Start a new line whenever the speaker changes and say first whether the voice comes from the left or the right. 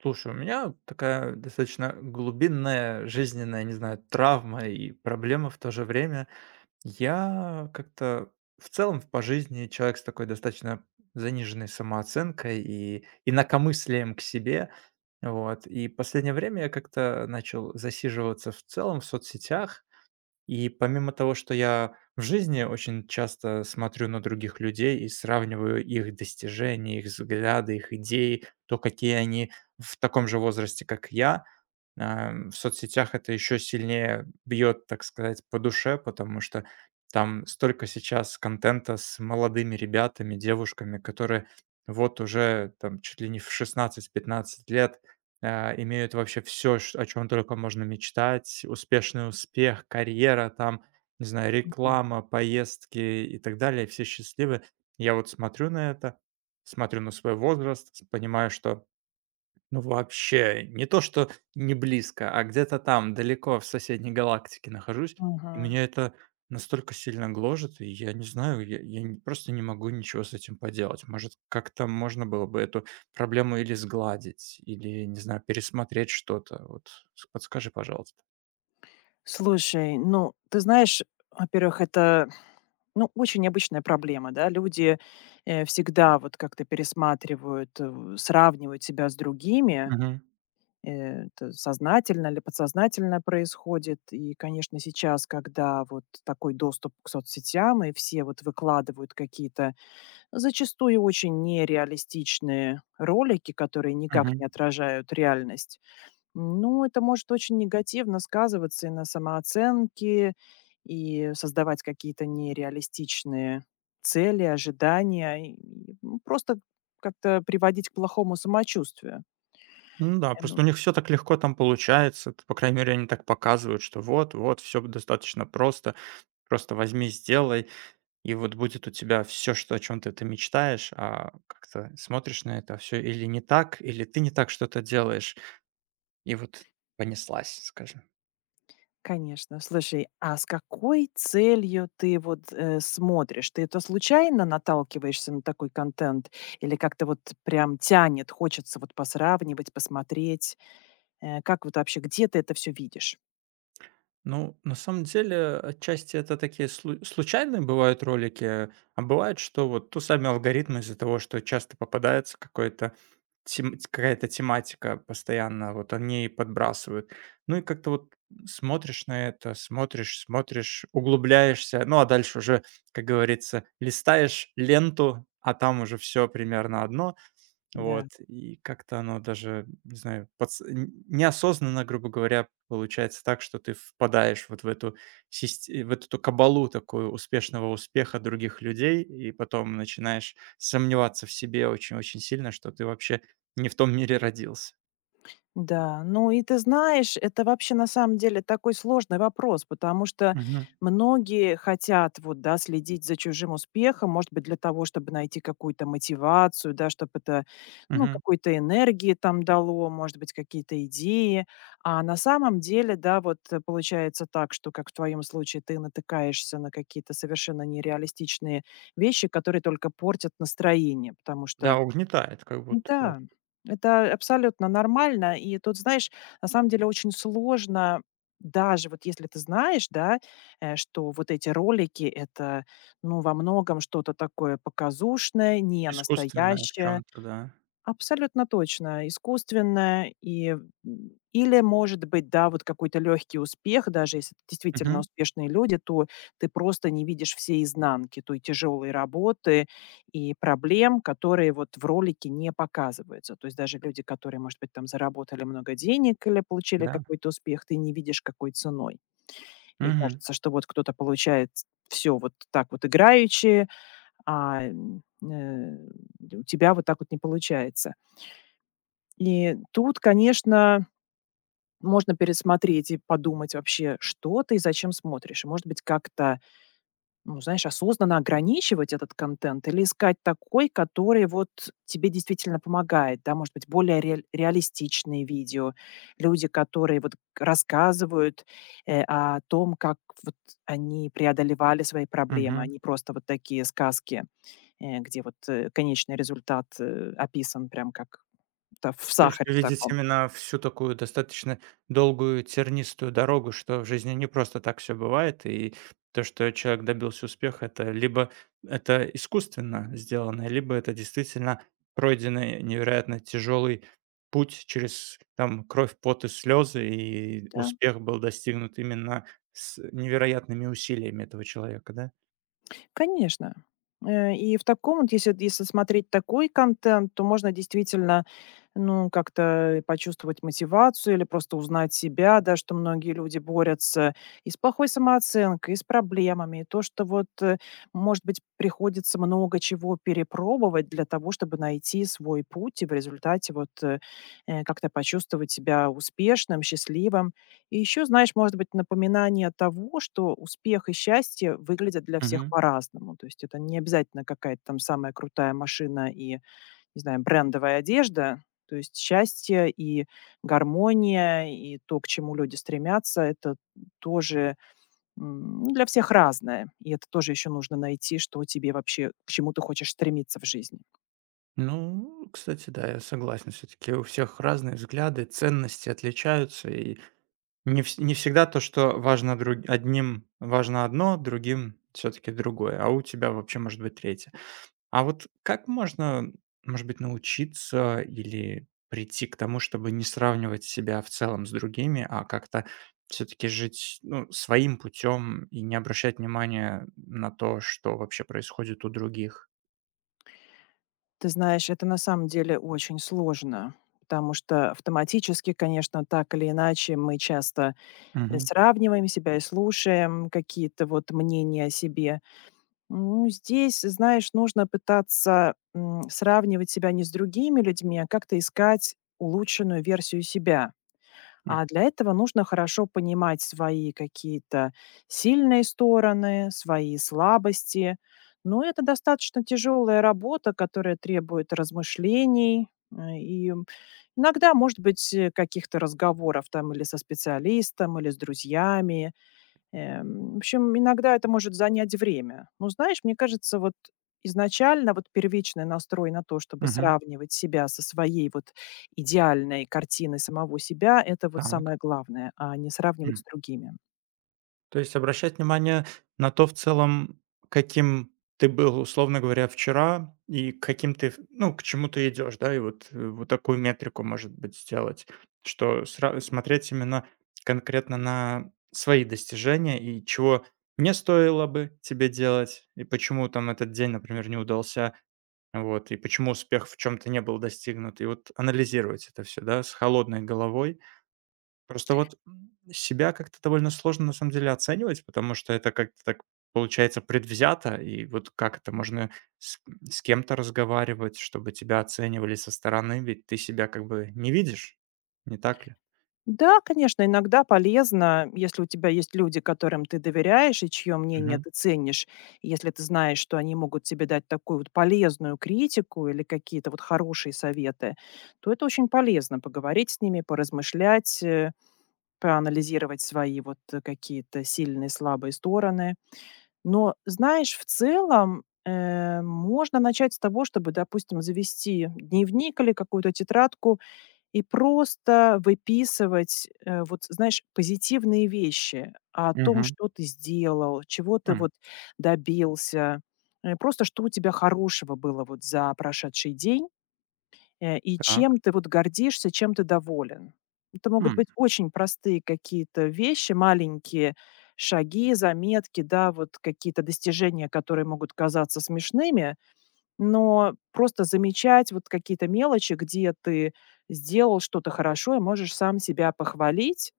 right: Слушай, у меня такая достаточно глубинная жизненная, не знаю, травма и проблема в то же время. Я как-то в целом по жизни человек с такой достаточно заниженной самооценкой и инакомыслием к себе. Вот. И последнее время я как-то начал засиживаться в целом в соцсетях, и помимо того, что я в жизни очень часто смотрю на других людей и сравниваю их достижения, их взгляды, их идеи, то, какие они в таком же возрасте, как я, в соцсетях это еще сильнее бьет, так сказать, по душе, потому что там столько сейчас контента с молодыми ребятами, девушками, которые вот уже там чуть ли не в 16-15 лет имеют вообще все, о чем только можно мечтать, успешный успех, карьера там, не знаю,
left: М,
right: реклама, поездки и так далее, все счастливы. Я вот смотрю на это, смотрю на свой возраст, понимаю, что ну, вообще, не то что не близко, а где-то там, далеко, в соседней галактике нахожусь, и
left: мгм.
right: меня это настолько сильно гложет, и я не знаю, я не- просто не могу ничего с этим поделать. Может, как-то можно было бы эту проблему или сгладить, или, не знаю, пересмотреть что-то. Вот, подскажи, пожалуйста.
left: Слушай, ну, ты знаешь, во-первых, это, ну, очень необычная проблема, да. Люди, всегда вот как-то пересматривают, сравнивают себя с другими.
right: Мгм.
left: Э, это сознательно или подсознательно происходит. И, конечно, сейчас, когда вот такой доступ к соцсетям, и все вот выкладывают какие-то зачастую очень нереалистичные ролики, которые никак
right: Мгм.
left: не отражают реальность. Ну, это может очень негативно сказываться и на самооценке, и создавать какие-то нереалистичные цели, ожидания, и, ну, просто как-то приводить к плохому самочувствию.
right: Ну да,
left: Ну,
right: просто у них все так легко там получается. По крайней мере, они так показывают, что вот, вот, все достаточно просто. Просто возьми, сделай. И вот будет у тебя все, что о чем ты мечтаешь, а как-то смотришь на это все, или не так, или ты не так что-то делаешь, и вот понеслась, скажем.
left: конечно. Слушай, а с какой целью ты вот смотришь? Ты это случайно наталкиваешься на такой контент? Или как-то вот прям тянет, хочется вот посравнивать, посмотреть? Э, как вот вообще, где ты это все видишь?
right: Ну, на самом деле, отчасти это такие случайные бывают ролики, а бывает, что вот то сами алгоритмы из-за того, что часто попадается какой-то какая-то тематика постоянно, вот они и подбрасывают. Ну и как-то вот смотришь на это, смотришь, смотришь, углубляешься, ну а дальше уже, как говорится, листаешь ленту, а там уже все примерно одно,
left: Да.
right: вот, и как-то оно даже, не знаю, неосознанно, грубо говоря, получается так, что ты впадаешь вот в эту, в эту ту кабалу такую успешного успеха других людей, и потом начинаешь сомневаться в себе очень-очень сильно, что ты вообще не в том мире родился.
left: Да, ну и ты знаешь, это вообще на самом деле такой сложный вопрос, потому что
right: Мгм.
left: многие хотят вот, да, следить за чужим успехом, может быть, для того, чтобы найти какую-то мотивацию, да, чтобы это, ну,
right: Мгм.
left: какой-то энергии там дало, может быть, какие-то идеи. А на самом деле, да, вот получается так, что, как в твоем случае, ты натыкаешься на какие-то совершенно нереалистичные вещи, которые только портят настроение, потому что
right: Да, угнетает как будто
left: да,
right: просто.
left: это абсолютно нормально. И тут, знаешь, на самом деле очень сложно, даже вот если ты знаешь, да, что вот эти ролики- это, ну, во многом что-то такое показушное, не
right: Искусственное в
left: настоящее.
right: чем-то, да.
left: Абсолютно точно. Искусственное и, или, может быть, да, вот какой-то легкий успех, даже если это действительно
right: Мгм.
left: успешные люди, то ты просто не видишь всей изнанки той тяжелой работы и проблем, которые вот в ролике не показываются. То есть даже люди, которые, может быть, там заработали много денег или получили
right: Да.
left: какой-то успех, ты не видишь какой ценой. И
right: Мгм.
left: кажется, что вот кто-то получает все вот так вот играючи, а у тебя вот так вот не получается. И тут, конечно, можно пересмотреть и подумать вообще, что ты и зачем смотришь. И, может быть, как-то, ну, знаешь, осознанно ограничивать этот контент или искать такой, который вот тебе действительно помогает, да, может быть, более реалистичные видео, люди, которые вот рассказывают о том, как вот они преодолевали свои проблемы,
right: Мгм.
left: они просто вот такие сказки, где вот конечный результат описан прям как в
right: То есть
left: сахаре
right: вы
left: в
right: видите
left: таком.
right: именно всю такую достаточно долгую тернистую дорогу, что в жизни не просто так все бывает, и то, что человек добился успеха, это либо это искусственно сделано, либо это действительно пройденный невероятно тяжелый путь через там кровь, пот и слезы, и
left: Да.
right: успех был достигнут именно с невероятными усилиями этого человека, да?
left: Конечно. И в таком вот, если смотреть такой контент, то можно действительно, ну, как-то и почувствовать мотивацию или просто узнать себя, да, что многие люди борются и с плохой самооценкой, и с проблемами, и то, что вот, может быть, приходится много чего перепробовать для того, чтобы найти свой путь и в результате вот, как-то почувствовать себя успешным, счастливым. И еще, знаешь, может быть, напоминание того, что успех и счастье выглядят для всех
right: Мгм.
left: по-разному. То есть это не обязательно какая-то там самая крутая машина и, не знаю, брендовая одежда. То есть счастье и гармония, и то, к чему люди стремятся, это тоже ну, для всех разное. И это тоже еще нужно найти, что тебе вообще, к чему ты хочешь стремиться в жизни.
right: Ну, кстати, да, я согласен. Все-таки у всех разные взгляды, ценности отличаются, и Не вс не всегда то, что важно друг одним важно одно, другим все таки другое, а у тебя вообще может быть третье. А вот как можно, может быть, научиться или прийти к тому, чтобы не сравнивать себя в целом с другими, а как-то все таки жить, ну, своим путем и не обращать внимания на то, что вообще происходит у других?
left: Ты знаешь, это на самом деле очень сложно, потому что автоматически, конечно, так или иначе мы часто
right: Угу.
left: сравниваем себя и слушаем какие-то вот мнения о себе. Ну, здесь, знаешь, нужно пытаться, сравнивать себя не с другими людьми, а как-то искать улучшенную версию себя.
right: Угу.
left: А для этого нужно хорошо понимать свои какие-то сильные стороны, свои слабости. Но это достаточно тяжелая работа, которая требует размышлений и иногда, может быть, каких-то разговоров там или со специалистом, или с друзьями. В общем, иногда это может занять время. Но знаешь, мне кажется, вот изначально вот первичный настрой на то, чтобы сравнивать себя со своей вот идеальной картиной самого себя, это вот
right: Так.
left: самое главное, а не сравнивать с другими.
right: То есть обращать внимание на то, в целом, каким ты был, условно говоря, вчера, и к каким ты, ну, к чему ты идешь, да, и вот, вот такую метрику, может быть, сделать, что смотреть именно конкретно на свои достижения и чего не стоило бы тебе делать, и почему там этот день, например, не удался, вот, и почему успех в чем-то не был достигнут, и вот анализировать это все, да, с холодной головой. Просто вот, себя как-то довольно сложно на самом деле оценивать, потому что это как-то так получается предвзято, и вот как это можно с с кем-то разговаривать, чтобы тебя оценивали со стороны, ведь ты себя как бы не видишь, не так ли?
left: Да, конечно, иногда полезно, если у тебя есть люди, которым ты доверяешь и чье мнение
right: Угу.
left: ты ценишь, и если ты знаешь, что они могут тебе дать такую вот полезную критику или какие-то вот хорошие советы, то это очень полезно поговорить с ними, поразмышлять, проанализировать свои вот, какие-то сильные, слабые стороны. Но, знаешь, в целом, можно начать с того, чтобы, допустим, завести дневник или какую-то тетрадку и просто выписывать, вот, знаешь, позитивные вещи о том,
right: Мгм.
left: что ты сделал, чего ты вот добился, просто что у тебя хорошего было вот за прошедший день. И
right: Так.
left: чем ты вот гордишься, чем ты доволен. Это могут
right: М,
left: быть очень простые какие-то вещи, маленькие шаги, заметки, да, вот какие-то достижения, которые могут казаться смешными, но просто замечать вот какие-то мелочи, где ты сделал что-то хорошо и можешь сам себя похвалить,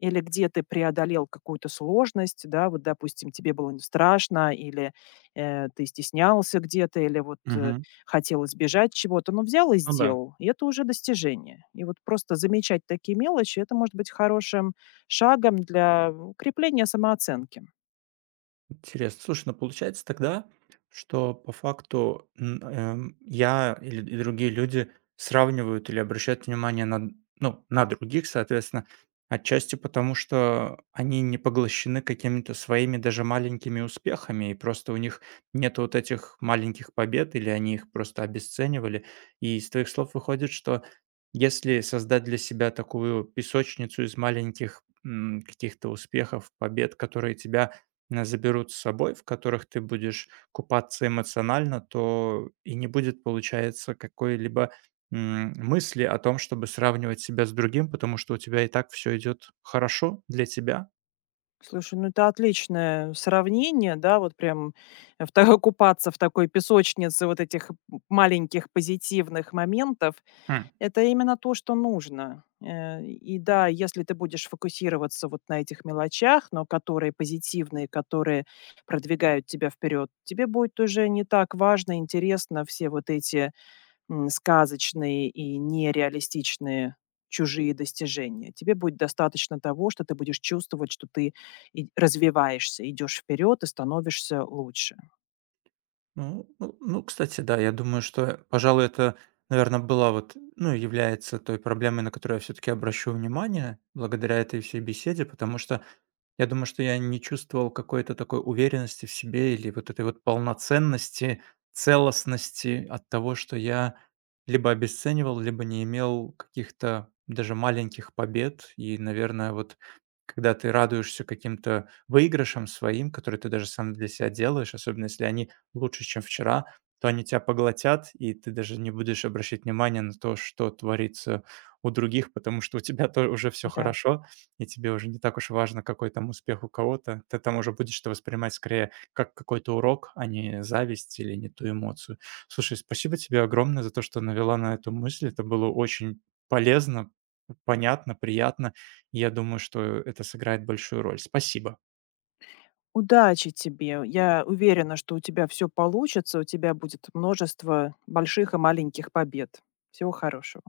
left: или где ты преодолел какую-то сложность, да, вот, допустим, тебе было н страшно, или, ты стеснялся где-то, или вот,
right: мгм.
left: хотел избежать чего-то, но взял и
right: Ну да.
left: сделал. И это уже достижение. И вот просто замечать такие мелочи- это может быть хорошим шагом для укрепления самооценки.
right: Интересно. Слушай, ну получается тогда, что по факту я или и другие люди сравнивают или обращают внимание на, ну, на других, соответственно, отчасти потому, что они не поглощены какими-то своими даже маленькими успехами, и просто у них нет вот этих маленьких побед, или они их просто обесценивали. И из твоих слов выходит, что если создать для себя такую песочницу из маленьких каких-то успехов, побед, которые тебя заберут с собой, в которых ты будешь купаться эмоционально, то и не будет, получается, какой-либо мысли о том, чтобы сравнивать себя с другим, потому что у тебя и так все идет хорошо для тебя.
left: Слушай, ну это отличное сравнение, да, вот прям в та купаться в такой песочнице вот этих маленьких позитивных моментов.
right: Хм.
left: Это именно то, что нужно. И да, если ты будешь фокусироваться вот на этих мелочах, но которые позитивные, которые продвигают тебя вперед, тебе будет уже не так важно, интересно все вот эти сказочные и нереалистичные чужие достижения. Тебе будет достаточно того, что ты будешь чувствовать, что ты развиваешься, идешь вперед и становишься лучше.
right: Ну, ну, ну, кстати, да, я думаю, что, пожалуй, это, наверное, была вот, ну, является той проблемой, на которую я все-таки обращу внимание благодаря этой всей беседе, потому что я думаю, что я не чувствовал какой-то такой уверенности в себе или вот этой вот полноценности, целостности от того, что я либо обесценивал, либо не имел каких-то даже маленьких побед. И, наверное, вот когда ты радуешься каким-то выигрышам своим, которые ты даже сам для себя делаешь, особенно если они лучше, чем вчера, то они тебя поглотят, и ты даже не будешь обращать внимания на то, что творится у других, потому что у тебя тоже уже все
left: Да.
right: хорошо, и тебе уже не так уж важно, какой там успех у кого-то. Ты там уже будешь это воспринимать скорее как какой-то урок, а не зависть или не ту эмоцию. Слушай, спасибо тебе огромное за то, что навела на эту мысль. Это было очень полезно, понятно, приятно. Я думаю, что это сыграет большую роль. Спасибо.
left: Удачи тебе. Я уверена, что у тебя все получится, у тебя будет множество больших и маленьких побед. Всего хорошего.